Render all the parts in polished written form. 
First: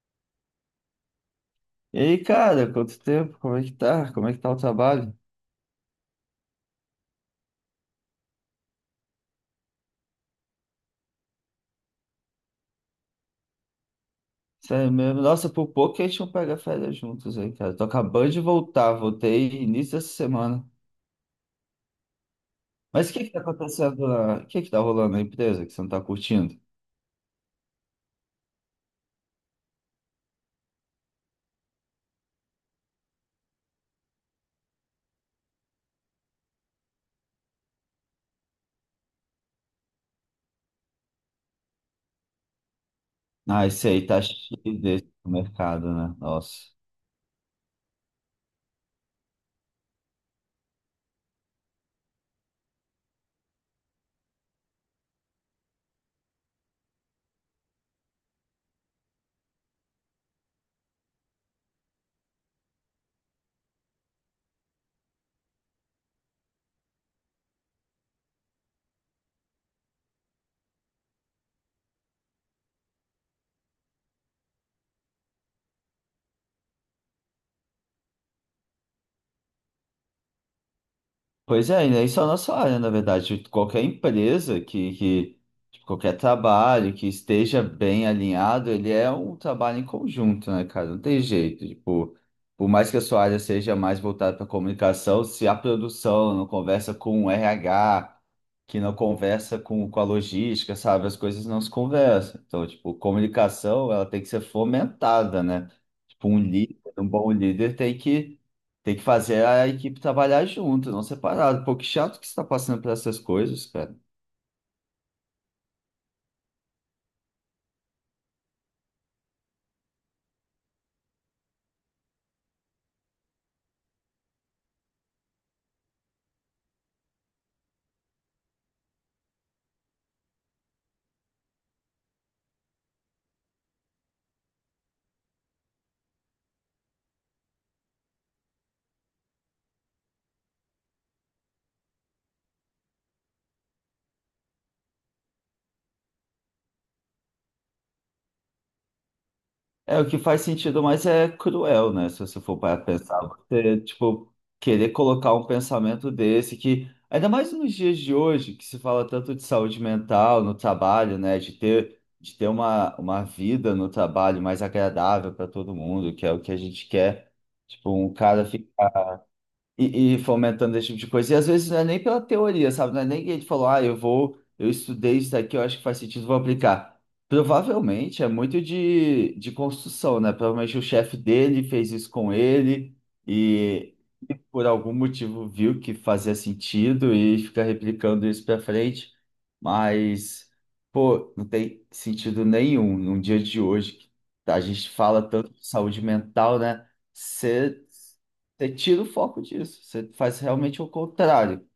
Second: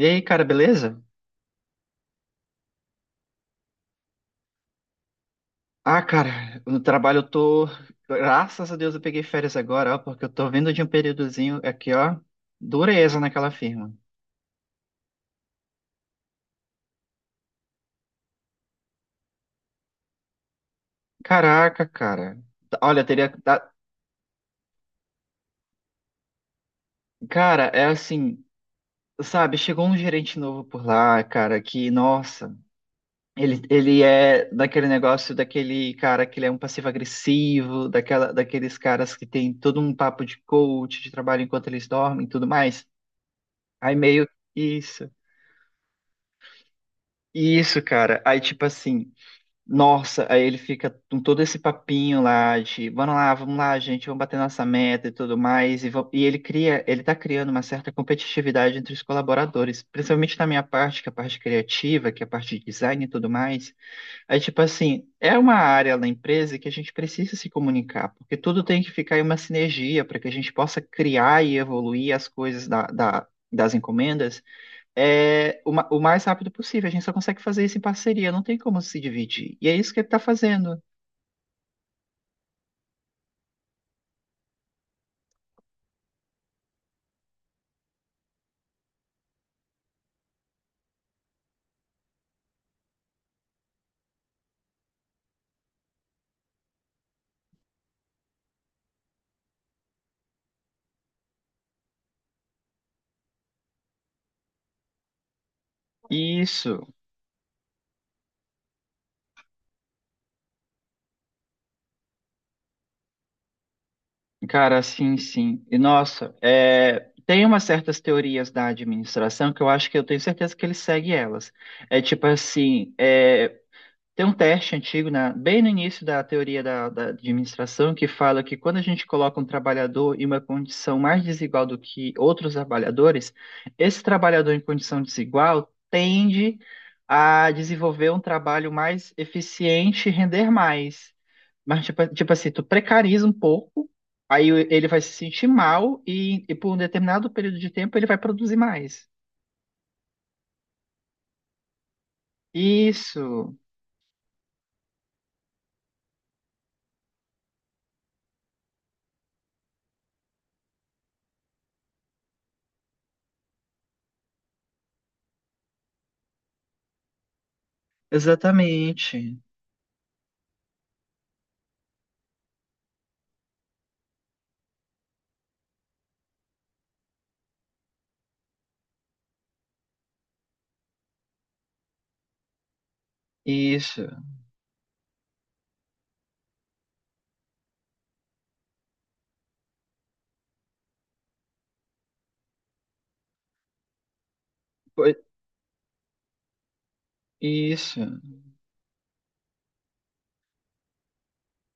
E aí, cara, beleza? E aí, cara, quanto tempo? Como é que tá? Como é que tá o trabalho? Ah, cara, no trabalho eu tô. Graças a Deus eu peguei férias agora, ó, porque eu tô vindo de um períodozinho aqui, ó. Dureza naquela firma. Sério mesmo. Nossa, por pouco que a gente não pega férias juntos aí, cara. Tô acabando de voltar, voltei início dessa semana. Caraca, cara. Olha, Mas o que que tá acontecendo lá? O que que tá rolando na empresa que você não tá curtindo? Cara, é assim, sabe? Chegou um gerente novo por lá, cara, que, nossa, ele é daquele negócio, daquele cara que ele é um passivo-agressivo, daquela, daqueles caras que tem todo um papo de coach, de trabalho enquanto eles dormem e tudo mais. Ah, esse Aí aí tá meio. Que cheio Isso. desse mercado, né? Nossa. Isso, cara. Aí, tipo assim, nossa, aí ele fica com todo esse papinho lá de vamos lá, gente, vamos bater nossa meta e tudo mais. E ele cria, ele tá criando uma certa competitividade entre os colaboradores, principalmente na minha parte, que é a parte criativa, que é a parte de design e tudo mais. Aí, tipo assim, é uma área na empresa que a gente precisa se comunicar, porque tudo tem que ficar em uma sinergia para que a gente possa criar e evoluir as coisas das encomendas o mais rápido possível. A gente só consegue fazer isso em parceria, não tem como se dividir. E é isso que ele tá fazendo. Pois é, e não é só na sua área, na verdade. Tipo, qualquer empresa que tipo, qualquer trabalho que esteja bem alinhado, ele é um trabalho em conjunto, né, cara? Não tem jeito. Tipo, por mais que a sua área seja mais voltada para comunicação, se a produção não conversa com o RH, que não conversa com a logística, sabe? As coisas não se conversam. Então, tipo, comunicação, ela tem que ser fomentada, né? Tipo, um líder, Isso, um bom líder tem que fazer a equipe trabalhar junto, não separado. Pô, que chato que você tá passando por essas coisas, cara. cara, sim, sim. E nossa, tem umas certas teorias da administração que eu acho que eu tenho certeza que ele segue elas. É tipo assim, tem um teste antigo, bem no início da teoria da administração, que fala que quando a gente coloca um trabalhador em uma condição mais desigual do que outros trabalhadores, esse trabalhador em condição desigual tende a desenvolver um trabalho mais eficiente e render mais. Mas, tipo, tipo assim, tu precariza um pouco, aí ele vai se sentir mal e por um determinado período de tempo ele vai produzir mais. É, o que faz sentido, mas é cruel, né? Se você for para pensar, Isso, você, tipo, querer colocar um pensamento desse que, ainda mais nos dias de hoje, que se fala tanto de saúde mental no trabalho, né? De ter uma vida no trabalho mais agradável para todo mundo, que é o que a gente quer. Tipo, um cara fica. exatamente. E fomentando esse tipo de coisa. E às vezes não é nem pela teoria, sabe? Não é nem que ele falou, ah, eu vou, eu estudei isso daqui, eu acho que faz sentido, vou aplicar. Provavelmente é muito de construção, né? Provavelmente o chefe dele fez isso com ele e Isso. e por algum motivo viu que fazia sentido e fica replicando isso para frente. Mas, pô, não tem sentido nenhum num dia de hoje. Que a gente Foi- fala tanto de saúde mental, né? Você isso. você tira o foco disso. Você faz realmente o contrário.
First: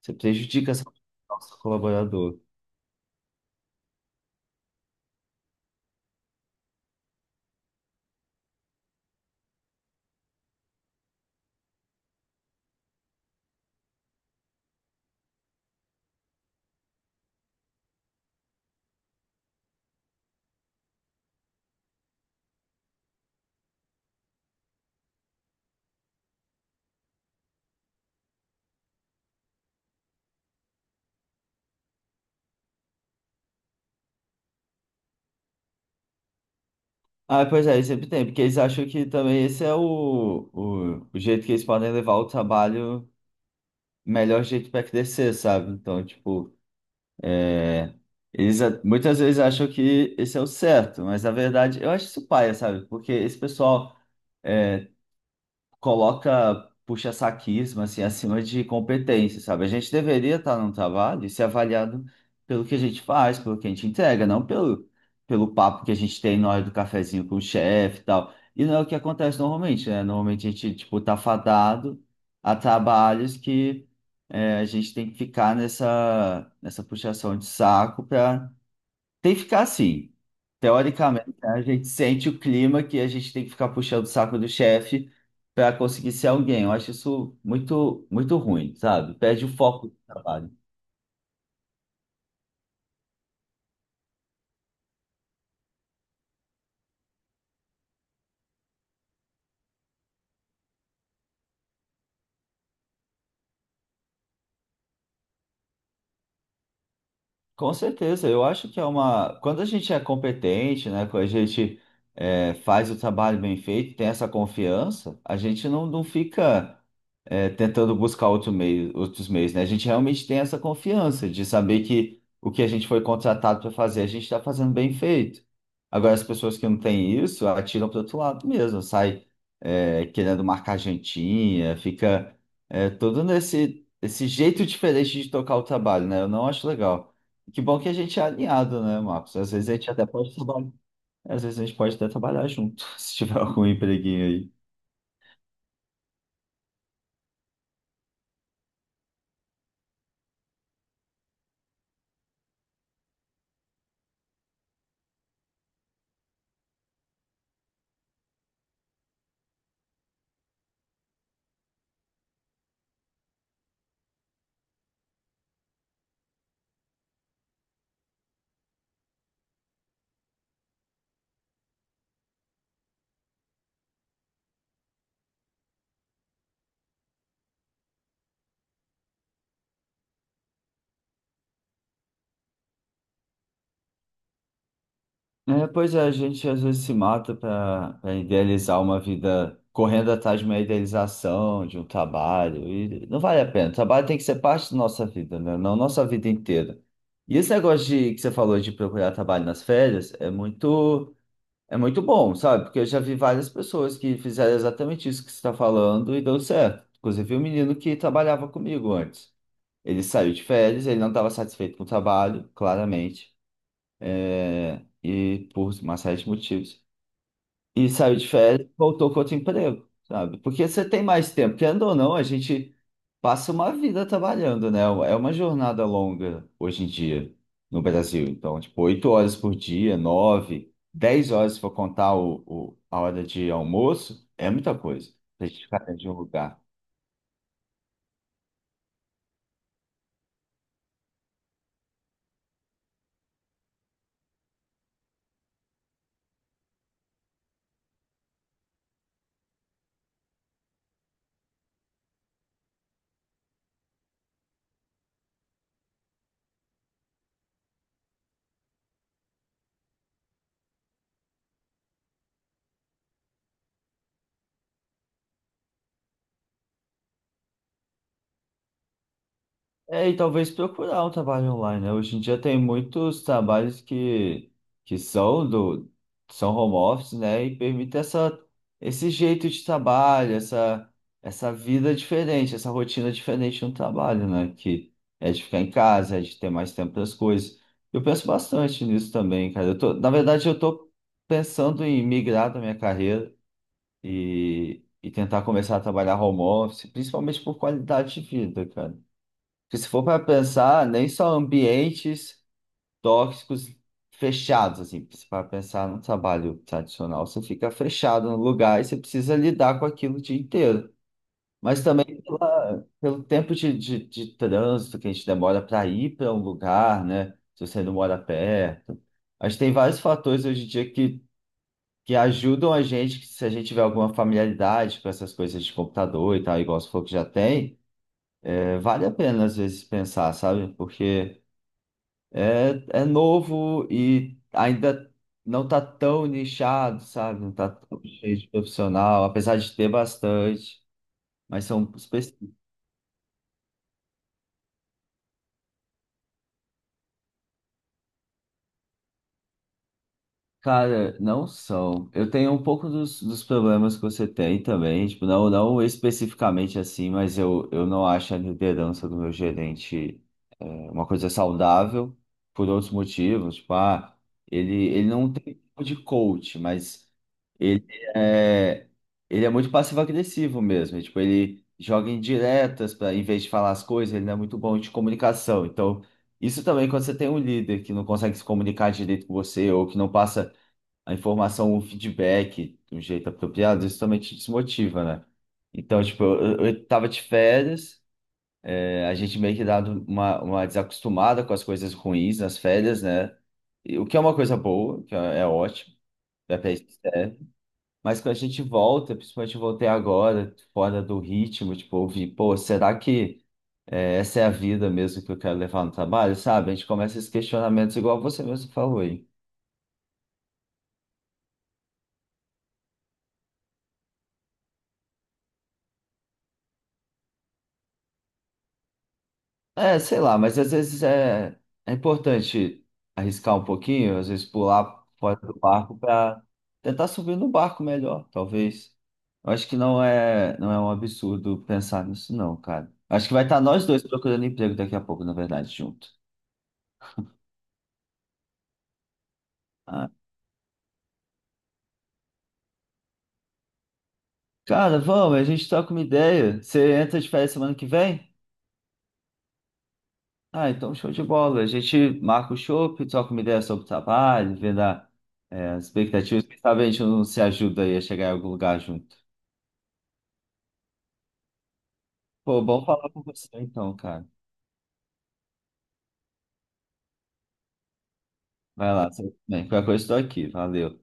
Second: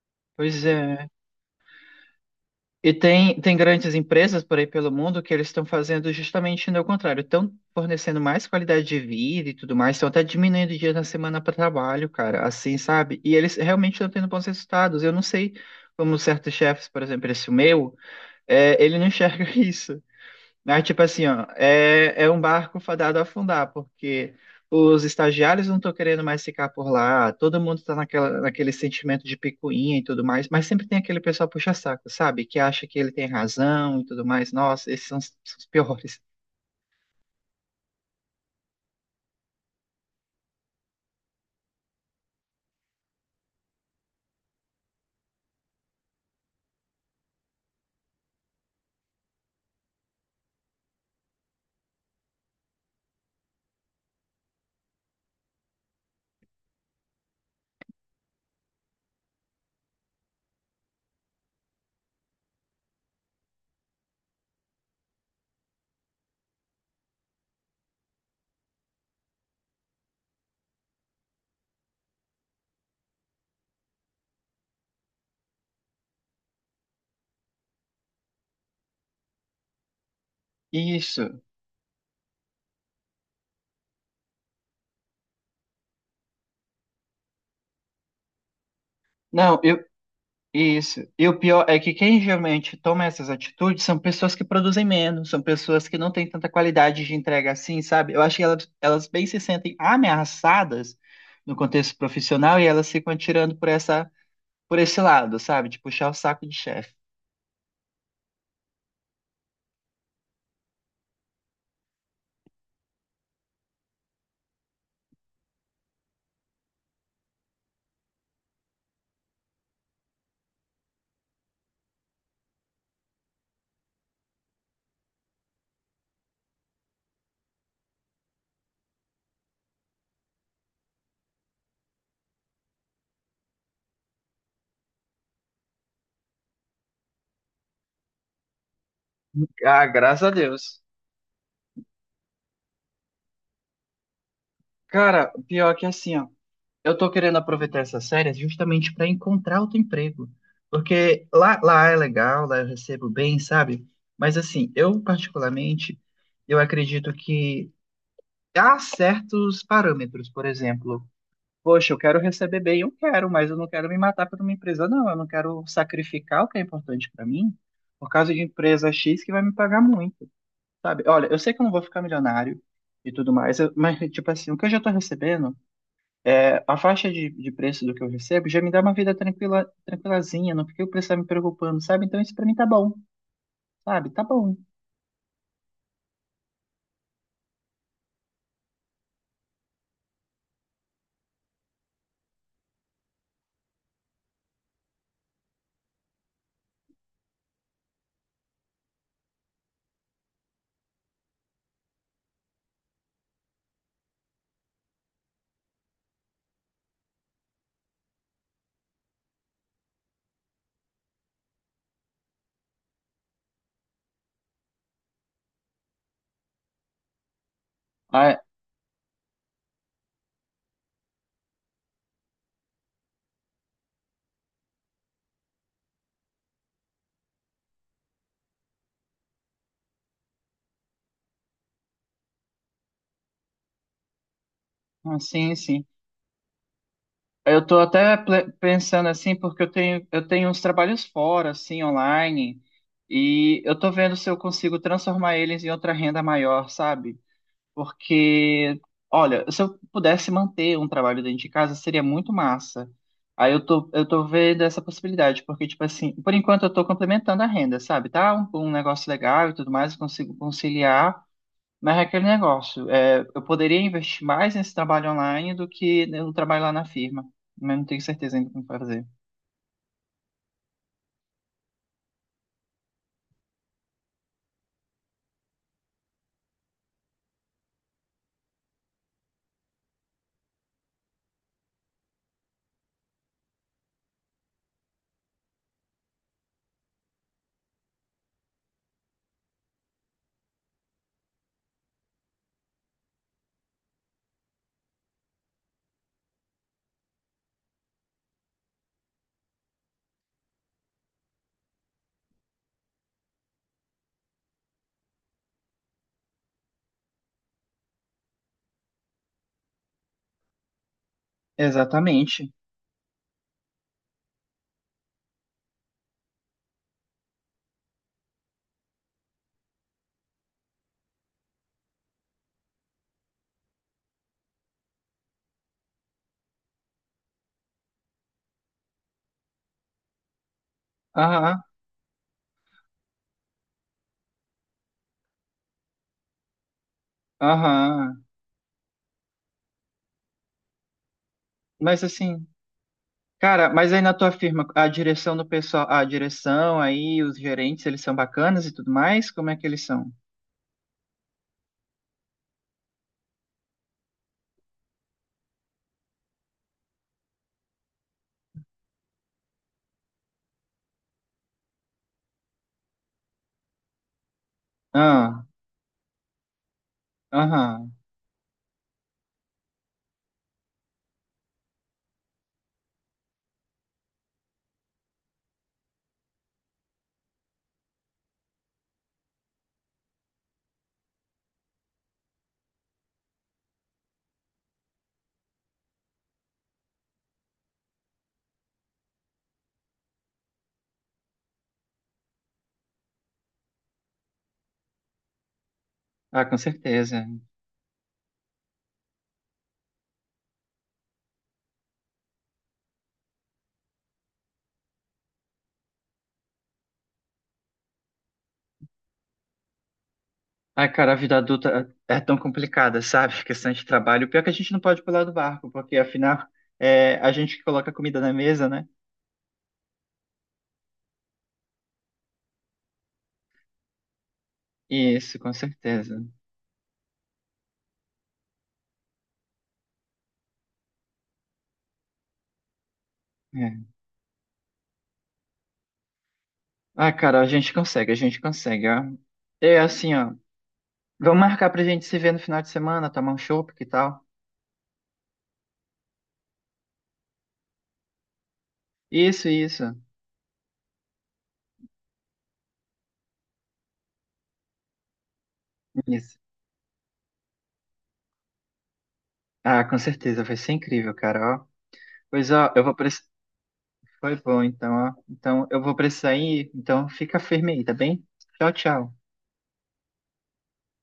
Você Pois prejudica essa- é. nosso colaborador. E tem, tem grandes empresas por aí pelo mundo que eles estão fazendo justamente o contrário. Estão fornecendo mais qualidade de vida e tudo mais, estão até diminuindo dias na semana para trabalho, cara, assim, sabe? E eles realmente estão tendo bons resultados. Eu não sei como certos chefes, por exemplo, esse meu, ele não enxerga isso. Mas, tipo assim, ó, é um barco fadado a afundar, porque os estagiários não estão querendo mais ficar por lá, todo mundo está naquela, naquele sentimento de picuinha e tudo mais, mas sempre tem aquele pessoal puxa-saco, sabe? Que acha que ele tem razão e tudo mais. Nossa, esses são os piores. Ah, pois é, sempre tem, porque eles acham que também esse é o jeito que eles podem levar o trabalho, o melhor jeito para crescer, sabe? Então, tipo, é, eles a- muitas vezes acham que esse é o certo, mas na verdade eu acho isso paia, sabe? Porque esse pessoal. é, coloca puxa-saquismo assim acima de competência, sabe? A gente deveria estar num trabalho e ser avaliado pelo que a gente faz, pelo que a gente entrega, não pelo, pelo papo que a gente tem na hora do cafezinho com o chefe e tal. E não é o que acontece normalmente, né? Normalmente a gente, tipo, tá fadado a trabalhos que a gente tem que ficar nessa, nessa puxação de saco para tem que ficar assim. Teoricamente, Isso. né, a gente sente o clima que a gente tem que ficar puxando o saco do chefe para conseguir ser alguém. Eu acho isso muito, muito ruim, sabe? Perde o Não, eu, foco do trabalho. Isso. E o pior é que quem geralmente toma essas atitudes são pessoas que produzem menos, são pessoas que não têm tanta qualidade de entrega assim, sabe? Eu acho que elas bem se sentem ameaçadas no contexto profissional e elas ficam atirando por essa, por esse lado, sabe? De puxar o saco de chefe. Com certeza, eu acho que é uma. Quando a gente é competente, né? Quando a gente faz o trabalho bem feito, tem essa confiança, a gente não, não fica tentando buscar outro meio, outros meios, né? A gente realmente tem essa confiança de saber que o que a gente foi contratado para fazer, a gente está fazendo bem feito. Agora, as pessoas que não têm isso, atiram para outro lado mesmo, sai querendo marcar jantinha, fica todo nesse esse jeito diferente de tocar o trabalho, né? Eu não acho legal. Que bom que a gente é alinhado, né, Marcos? Às vezes a Ah, gente até graças a pode trabalhar, Deus. às vezes a gente pode até trabalhar junto, se tiver algum empreguinho aí. Cara, o pior é que assim, ó. Eu tô querendo aproveitar essas férias justamente para encontrar outro emprego. Porque lá, lá é legal, lá eu recebo bem, sabe? Mas assim, eu particularmente, eu acredito que há certos parâmetros, por exemplo, poxa, eu quero receber bem, eu quero, mas eu não quero me matar por uma empresa, não. Eu não quero sacrificar o que é importante para mim por causa de empresa X que vai me pagar muito, sabe? Olha, eu sei que eu não vou ficar milionário e tudo mais, mas tipo assim, o que eu já tô recebendo a faixa de preço do que eu recebo já me dá uma vida tranquila, tranquilazinha, não fiquei precisando me preocupando, sabe? Então isso pra mim tá bom, sabe? Tá bom. É, pois é, a gente às vezes se mata para idealizar uma vida correndo atrás de uma idealização, de um trabalho, e não vale a pena. O trabalho tem que ser parte da nossa vida, né? Não nossa vida inteira. E esse negócio de, que você falou de procurar trabalho nas férias é muito. É muito bom, sabe? Porque eu já vi várias pessoas que fizeram exatamente isso que você está falando e deu certo. Inclusive, o menino que trabalhava comigo antes. Ele saiu de férias, ele não estava satisfeito com o trabalho, claramente, e por uma série de motivos e saiu de Ah, férias, voltou com outro emprego, sabe? Porque você tem mais tempo, querendo ou não, a gente passa uma vida trabalhando, né? É uma jornada longa hoje em dia no Brasil. Então, tipo, oito horas por dia, nove, dez horas se for contar o- a hora de almoço, é muita coisa ah, pra sim, gente ficar sim. dentro de um lugar. Eu tô até pensando assim, porque eu tenho uns trabalhos fora, assim, online, e eu tô vendo se eu consigo transformar eles em outra renda maior, sabe? Porque, olha, se eu pudesse manter um trabalho dentro de casa, seria muito massa. Aí eu tô vendo essa possibilidade, porque, tipo assim, por enquanto eu tô complementando a renda, sabe? Tá um, um negócio legal e tudo mais, eu consigo conciliar, mas é aquele negócio. É, eu poderia investir mais nesse trabalho online do que no trabalho lá na firma, mas não tenho certeza ainda como fazer. É, e talvez procurar um trabalho online, né? Hoje em dia tem muitos trabalhos que são do são home office, né? E permite essa, esse jeito de trabalho, essa vida diferente, essa rotina diferente no trabalho, né? Que é de ficar em casa, é de ter mais tempo para as coisas. Eu penso bastante nisso também, cara. Eu tô, na verdade, eu tô pensando em migrar da minha carreira e tentar começar a trabalhar home office, principalmente por qualidade de vida, cara. Porque se for para pensar, nem só ambientes tóxicos fechados, assim, se for para pensar no trabalho tradicional, você fica fechado no lugar e você precisa lidar com aquilo o dia inteiro. Mas também Exatamente. pela- pelo tempo de trânsito que a gente demora para ir para um lugar, né? Se você não mora perto. Acho que tem vários fatores hoje em dia que ajudam a gente, que se a gente tiver alguma familiaridade com essas coisas de computador e tal, igual você falou que já tem, vale a pena às vezes pensar, sabe? Porque. Aham, É, é novo e ainda não tá tão nichado, sabe? Não tá tão aham. cheio de profissional, apesar de ter bastante, mas são Mas assim. Cara, mas aí na tua firma, a direção do pessoal, a direção aí, os gerentes, eles são bacanas e tudo mais? Como é que eles são? Cara, não são. Eu tenho um pouco dos, dos problemas que você tem também, tipo, não, não especificamente assim, mas eu não acho a liderança do meu gerente é, uma coisa saudável por outros motivos. Tipo, ah, ele não Ah, tem tipo de coach, mas ele aham. é, ele é muito passivo-agressivo mesmo. E, tipo, ele joga indiretas para, em vez de falar as coisas, ele não é muito bom de comunicação. Então, isso também quando você tem um líder que não consegue se comunicar direito com você ou que não passa a informação, o feedback do jeito apropriado, isso também te desmotiva, né? Então, tipo, eu tava de férias, a gente meio que dado uma desacostumada com as coisas ruins nas férias, né? E o que é uma coisa boa, que é, é ótimo, Ah, com é pra isso que certeza. serve. Mas quando a gente volta, principalmente eu voltei agora, fora do ritmo, tipo, ouvir, pô, será que essa é a vida mesmo que eu quero levar no trabalho, sabe? A gente começa esses questionamentos igual você mesmo falou, Ai, cara, a vida adulta é tão complicada, sabe? Questão de trabalho. Pior que a gente não pode pular do barco, porque afinal é a gente que coloca a comida na mesa, né? É, sei lá, mas às vezes é importante arriscar um pouquinho, às vezes pular fora Isso, com do barco certeza. para tentar subir no barco melhor, talvez. Eu acho que não é um absurdo pensar nisso, não, cara. Acho que vai estar nós É. dois procurando emprego daqui a pouco, na verdade, junto. Ah, cara, a gente consegue, ó. É Ah, assim, ó. Vamos marcar pra gente se ver no final de semana, tomar um chopp, que tal? cara, vamos, a gente troca uma ideia. Você entra de férias semana que vem? Isso, isso. Ah, então show de bola. A gente marca o chopp, troca uma ideia sobre o trabalho, vendo a- as Isso. expectativas. Quem sabe a gente não se ajuda aí a chegar em algum lugar junto. Ah, com certeza, vai ser incrível, cara, ó. Pois Pô, ó, eu bom vou falar com precisar. você então, cara. Foi bom, então, ó. Então, eu vou precisar ir, então fica firme aí, tá bem? Tchau, Vai lá, tchau. você... bem, qualquer coisa estou aqui. Valeu.